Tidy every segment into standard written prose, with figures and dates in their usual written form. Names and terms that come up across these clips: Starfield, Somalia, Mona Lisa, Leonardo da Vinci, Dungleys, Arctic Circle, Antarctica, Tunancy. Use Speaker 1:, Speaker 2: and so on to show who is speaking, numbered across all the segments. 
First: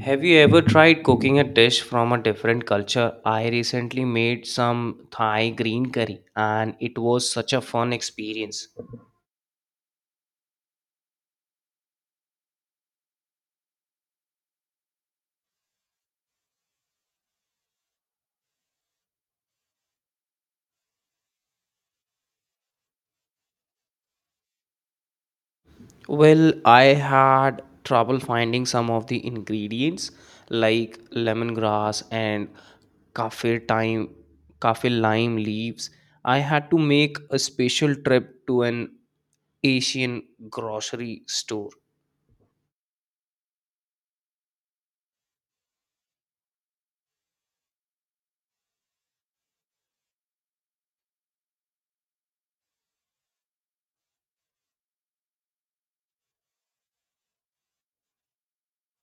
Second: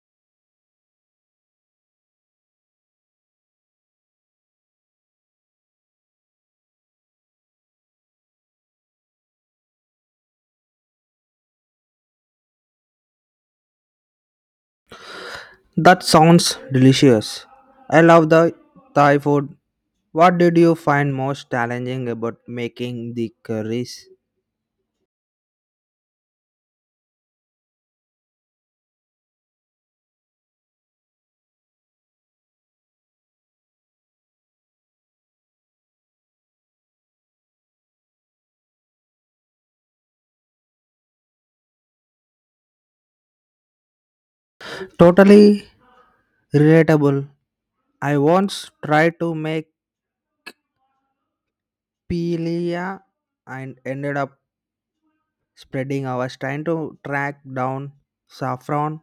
Speaker 1: Have you ever tried cooking a dish from a different culture? I recently made some Thai green curry and it was such a fun experience.
Speaker 2: That sounds delicious. I love the Thai food. What did you find most challenging about making the curries?
Speaker 1: Well, I had trouble finding some of the ingredients like lemongrass and kaffir thyme, kaffir lime leaves. I had to make a special trip to an Asian grocery store.
Speaker 2: Totally relatable. I once tried to make pilia and ended up spreading hours trying to track down saffron.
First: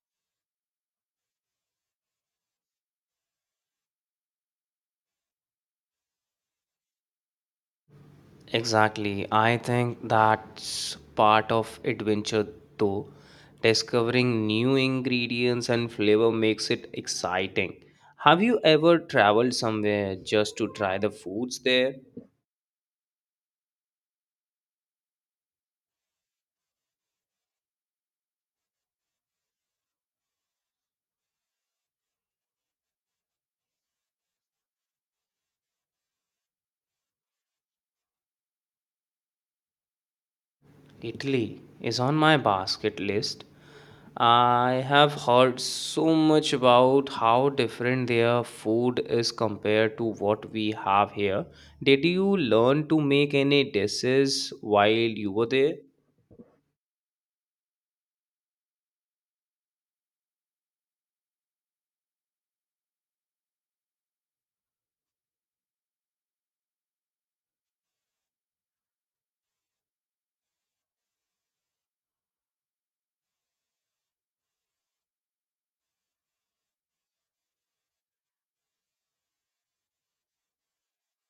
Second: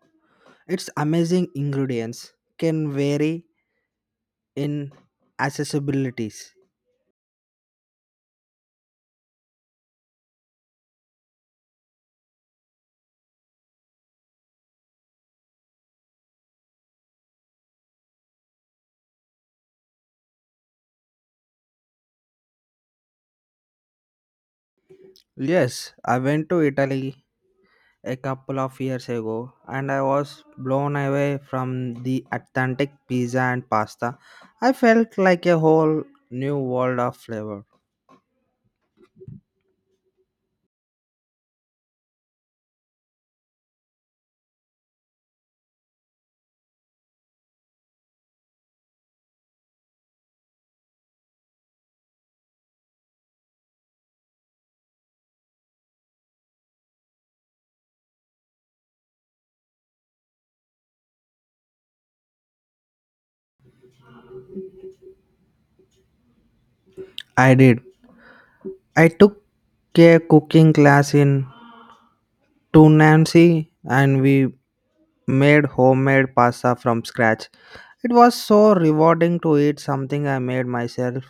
Speaker 2: Its amazing ingredients can vary in accessibilities.
Speaker 1: Exactly. I think that's part of adventure though. Discovering new ingredients and flavor makes it exciting. Have you ever traveled somewhere just to try the foods there?
Speaker 2: Yes, I went to Italy a couple of years ago and I was blown away from the authentic pizza and pasta. I felt like a whole new world of flavor.
Speaker 1: Italy is on my basket list. I have heard so much about how different their food is compared to what we have here. Did you learn to make any dishes while you were there?
Speaker 2: I did. I took a cooking class in Tunancy and we made homemade pasta from scratch. It was so rewarding to eat something I made myself.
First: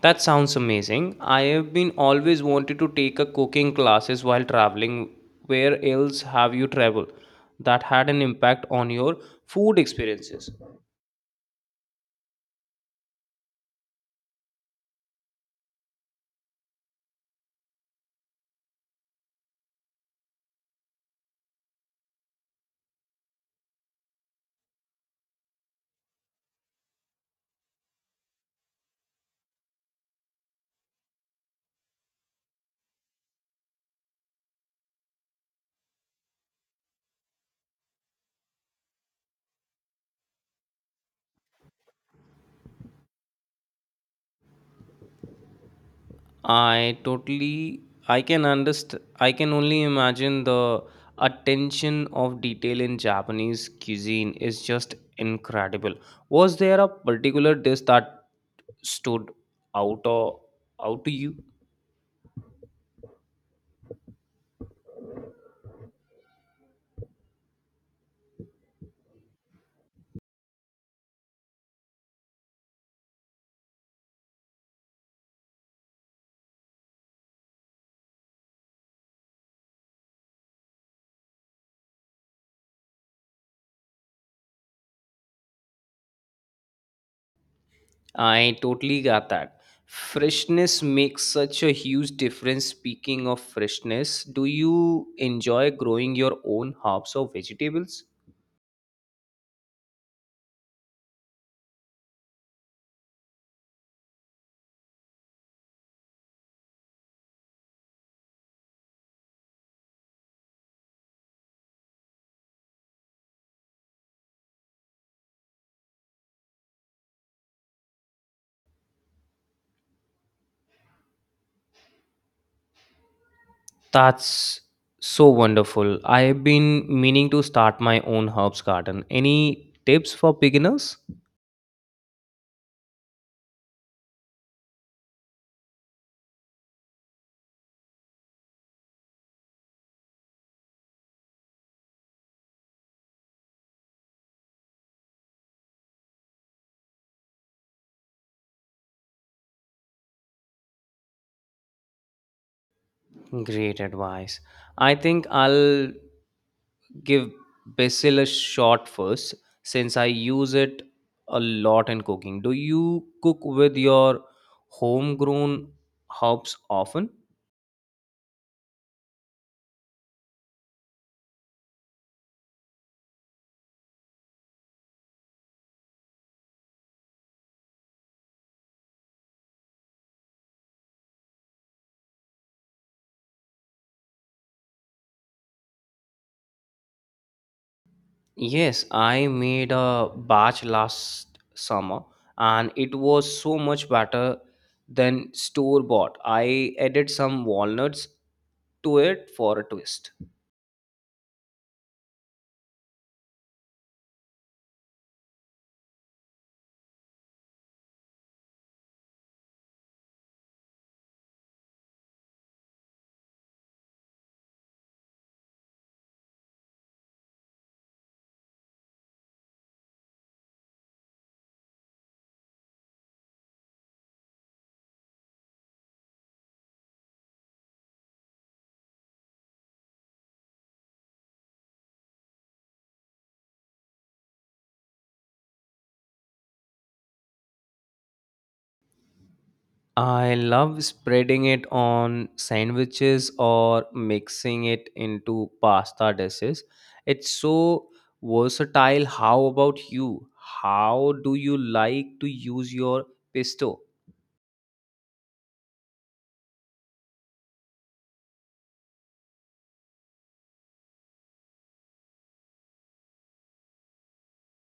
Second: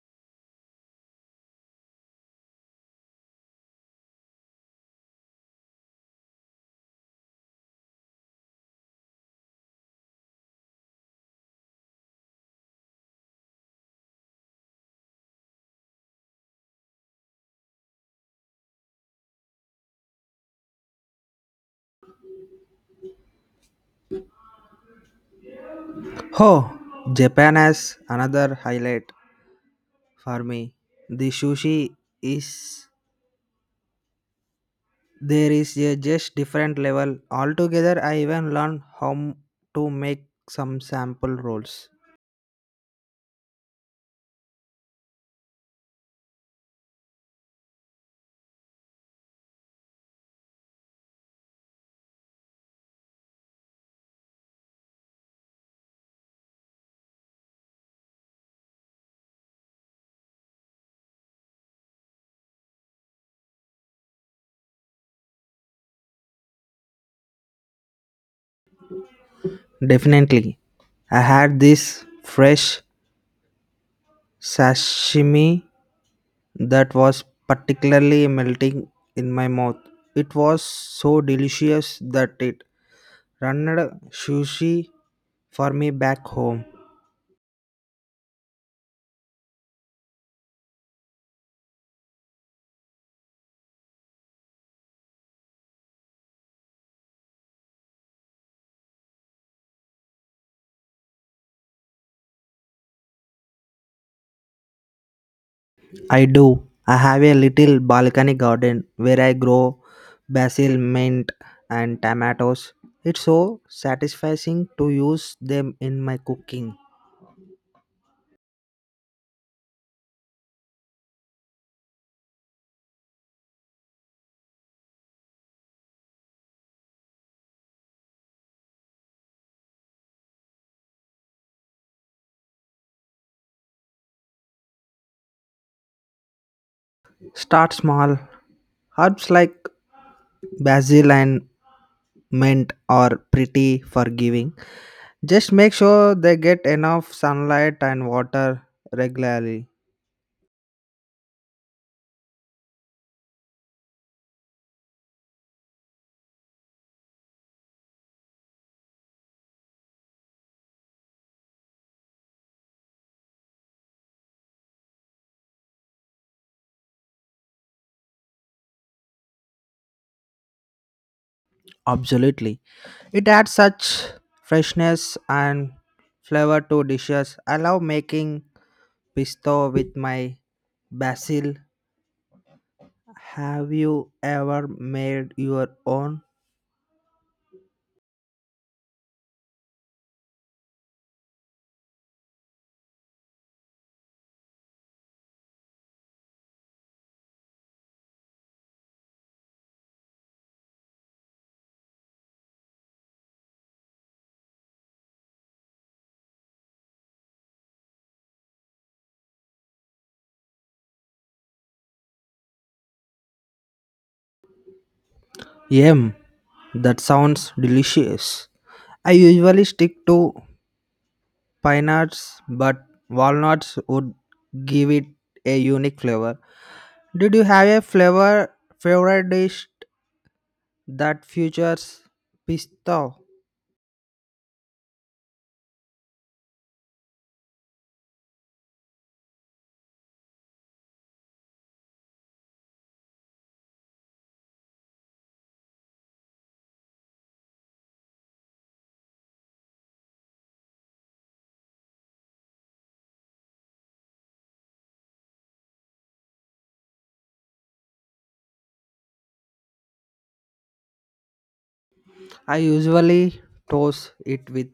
Speaker 1: That sounds amazing. I have been always wanted to take a cooking classes while traveling. Where else have you traveled that had an impact on your food experiences?
Speaker 2: Oh, Japan has another highlight for me. The sushi is there is a just different level altogether. I even learned to make some sample rolls.
Speaker 1: I totally I can understand, I can only imagine the attention of detail in Japanese cuisine is just incredible. Was there a particular dish that stood out or out to you?
Speaker 2: Definitely, I had this fresh sashimi that was particularly melting in my mouth. It was so delicious that it ran sushi for me back home.
Speaker 1: I totally got that. Freshness makes such a huge difference. Speaking of freshness, do you enjoy growing your own herbs or vegetables?
Speaker 2: I do. I have a little balcony garden where I grow basil, mint, and tomatoes. It's so satisfying to use them in my cooking.
Speaker 1: That's so wonderful. I've been meaning to start my own herbs garden. Any tips for beginners?
Speaker 2: Start small. Herbs like basil and mint are pretty forgiving. Just make sure they get enough sunlight and water regularly.
Speaker 1: Great advice. I think I'll give basil a shot first since I use it a lot in cooking. Do you cook with your homegrown herbs often?
Speaker 2: Absolutely. It adds such freshness and flavor to dishes. I love making pesto with my basil. Have you ever made your own?
Speaker 1: Yes, I made a batch last summer and it was so much better than store bought. I added some walnuts to it for a twist.
Speaker 2: Yum, that sounds delicious. I usually stick to pine nuts, but walnuts would give it a unique flavor. Did you have a flavor favorite dish that features pesto?
Speaker 1: I love spreading it on sandwiches or mixing it into pasta dishes. It's so versatile. How about you? How do you like to use your pesto?
Speaker 2: I usually toast it with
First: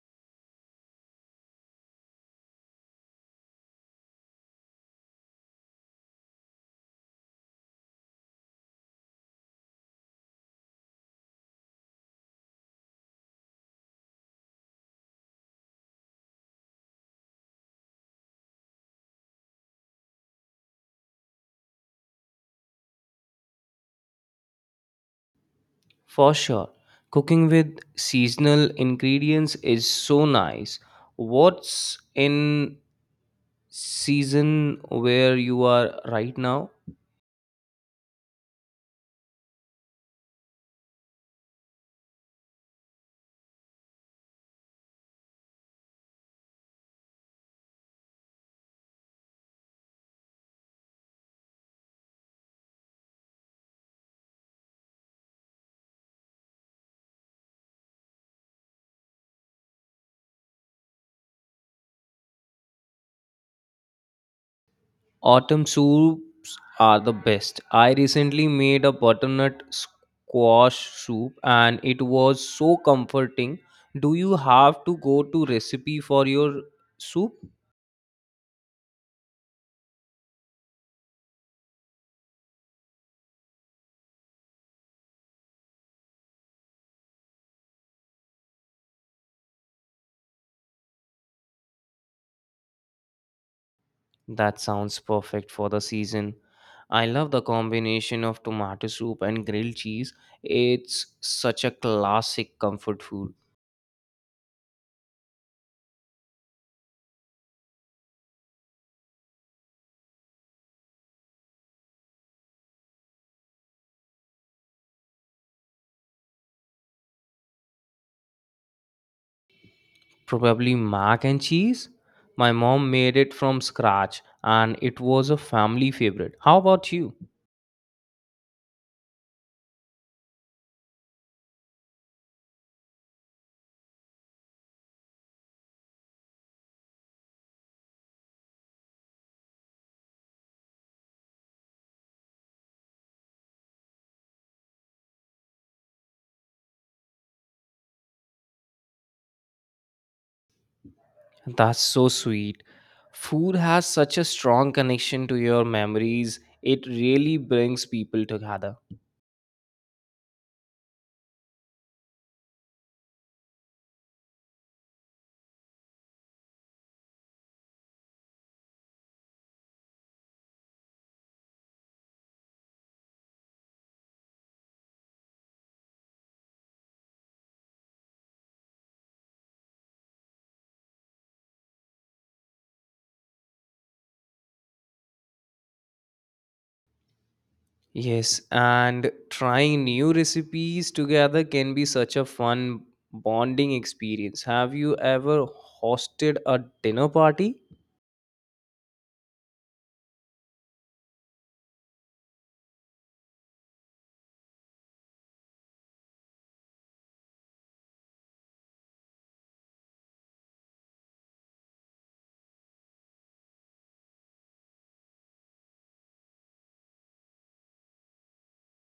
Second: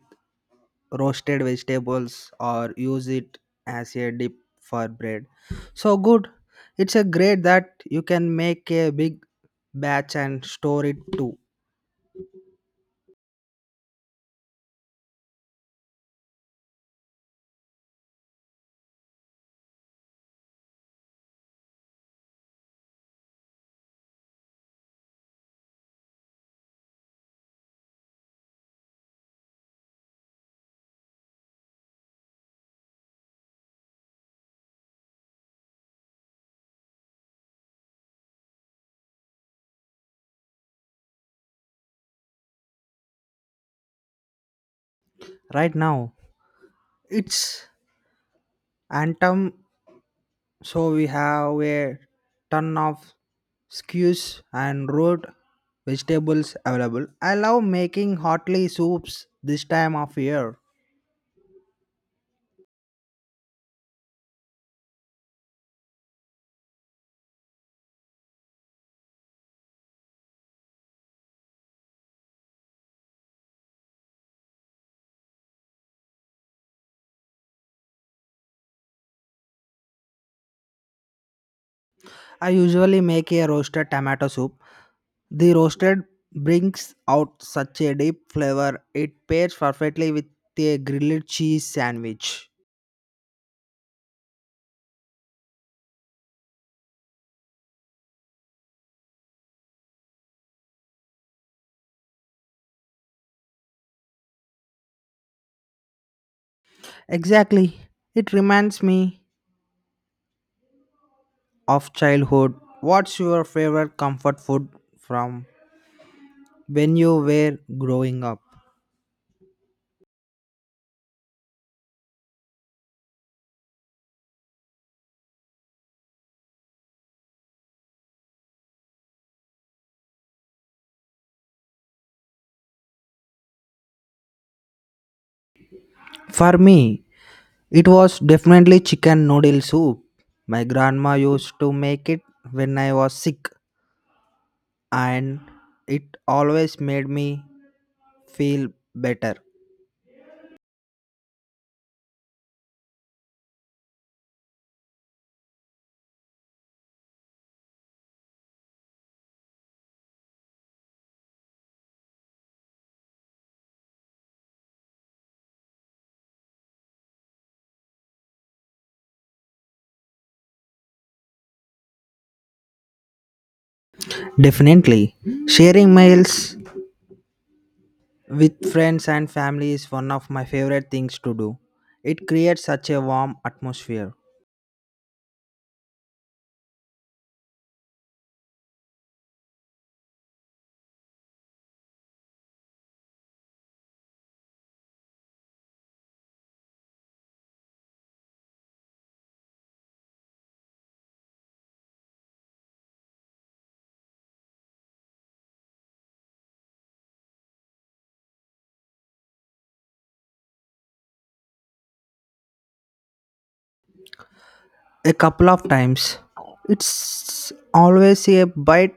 Speaker 2: roasted vegetables or use it as a dip for bread, so good. It's a great that you can make a big batch and store it too.
Speaker 1: For sure. Cooking with seasonal ingredients is so nice. What's in season where you are right now?
Speaker 2: Right now it's antum, so we have a ton of skews and root vegetables available. I love making hotly soups this time of year.
Speaker 1: Autumn soups are the best. I recently made a butternut squash soup and it was so comforting. Do you have to go to recipe for your soup?
Speaker 2: I usually make a roasted tomato soup. The roasted brings out such a deep flavor. It pairs perfectly with a grilled cheese sandwich.
Speaker 1: That sounds perfect for the season. I love the combination of tomato soup and grilled cheese. It's such a classic comfort food.
Speaker 2: Exactly. It reminds me of childhood. What's your favorite comfort food from when you were growing up?
Speaker 1: Probably mac and cheese. My mom made it from scratch and it was a family favorite. How about you?
Speaker 2: For me, it was definitely chicken noodle soup. My grandma used to make it when I was sick, and it always made me feel better.
Speaker 1: That's so sweet. Food has such a strong connection to your memories. It really brings people together.
Speaker 2: Definitely, sharing meals with friends and family is one of my favorite things to do. It creates such a warm atmosphere.
Speaker 1: Yes, and trying new recipes together can be such a fun bonding experience. Have you ever hosted a dinner party?
Speaker 2: A couple of times. It's always a bite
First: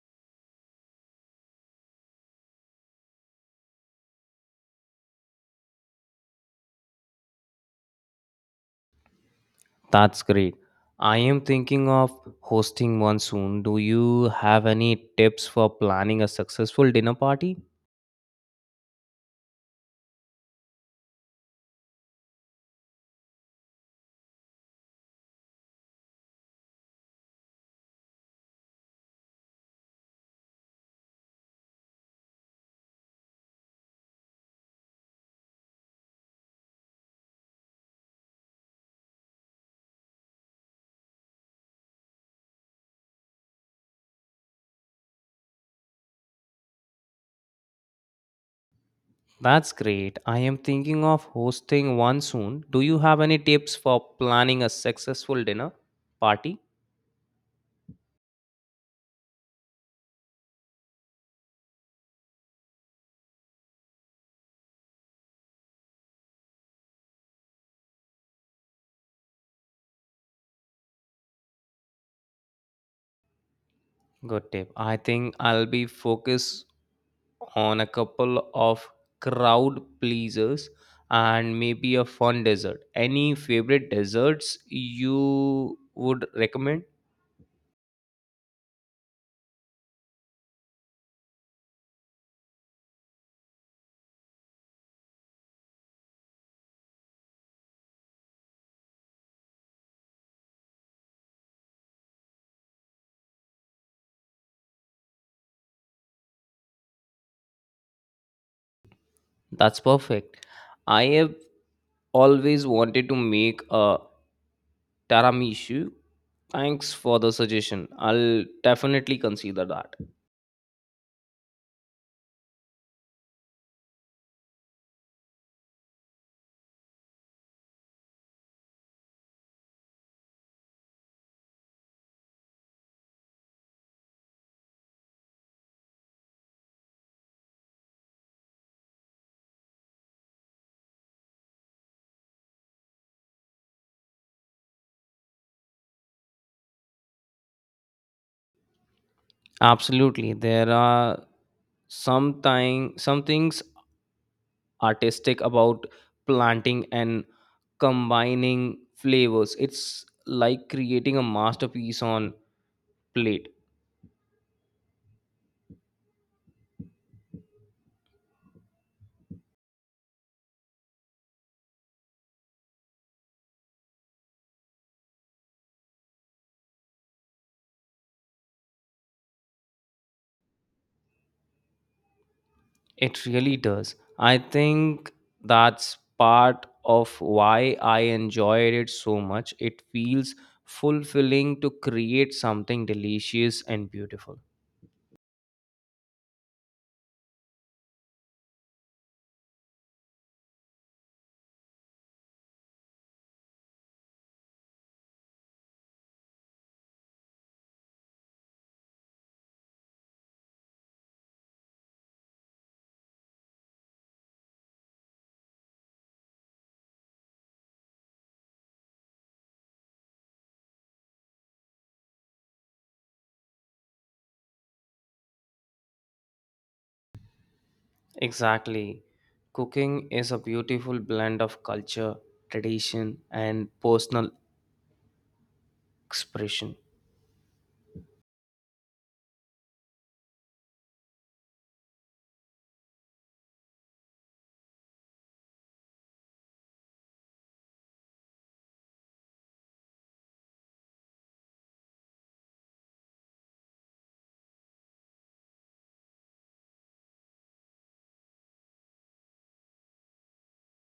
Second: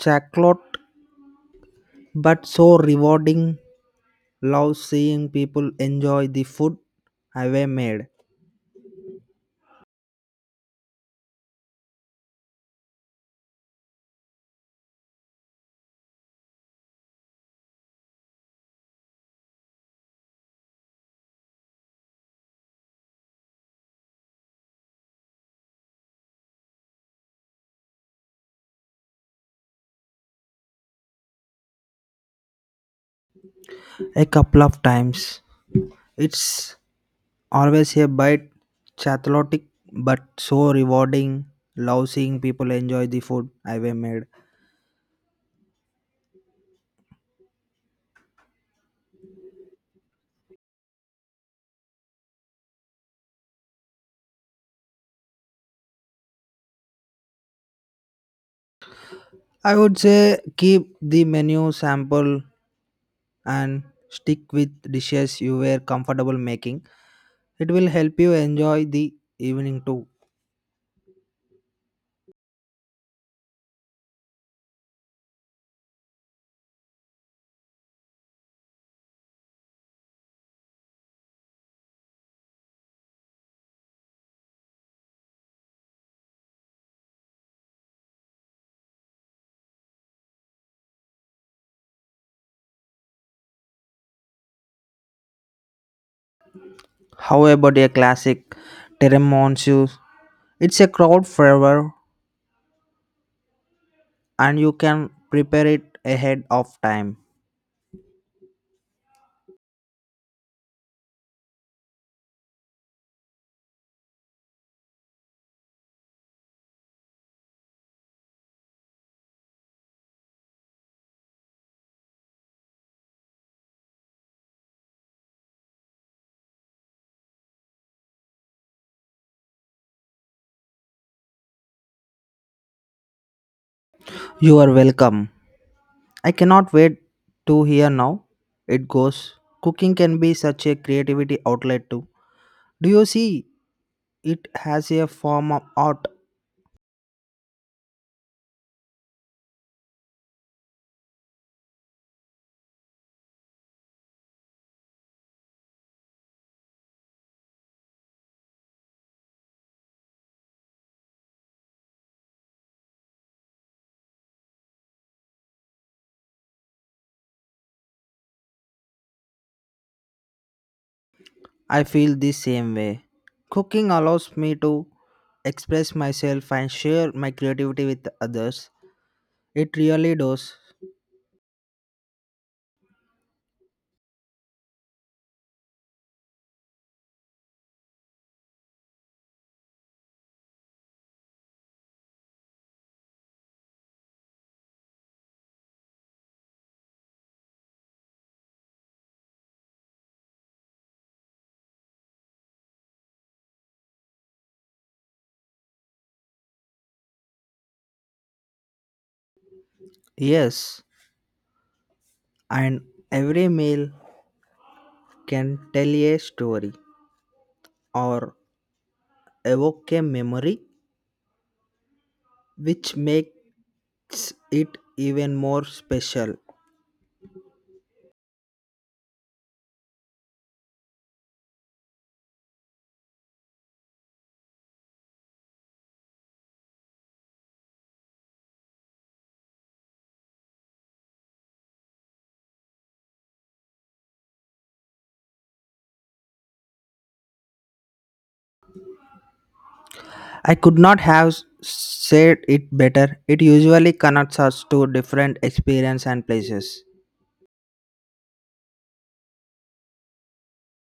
Speaker 2: chocolate but so rewarding. Love seeing people enjoy the food I've made.
Speaker 1: That's great. I am thinking of hosting one soon. Do you have any tips for planning a successful dinner party?
Speaker 2: A couple of times. It's always a bite chocolate but so rewarding. Love seeing people enjoy the food I've made.
Speaker 1: That's great. I am thinking of hosting one soon. Do you have any tips for planning a successful dinner party?
Speaker 2: I would say keep the menu sample and stick with dishes you were comfortable making. It will help you enjoy the evening too.
Speaker 1: Good tip. I think I'll be focused on a couple of crowd pleasers and maybe a fun dessert. Any favorite desserts you would recommend?
Speaker 2: How about a classic tiramisu? It's a crowd favor and you can prepare it ahead of time.
Speaker 1: That's perfect. I have always wanted to make a tiramisu. Thanks for the suggestion. I'll definitely consider that.
Speaker 2: You are welcome. I cannot wait to hear now it goes. Cooking can be such a creativity outlet too. Do you see it has a form of art?
Speaker 1: Absolutely. There are some things artistic about planting and combining flavors. It's like creating a masterpiece on plate.
Speaker 2: I feel the same way. Cooking allows me to express myself and share my creativity with others. It really does.
Speaker 1: It really does. I think that's part of why I enjoyed it so much. It feels fulfilling to create something delicious and beautiful.
Speaker 2: Yes, and every meal can tell a story or evoke a memory, which makes it even more special.
Speaker 1: Exactly. Cooking is a beautiful blend of culture, tradition, and personal expression.
Speaker 2: I could not have s- said it better. It usually connects us to different experience and places.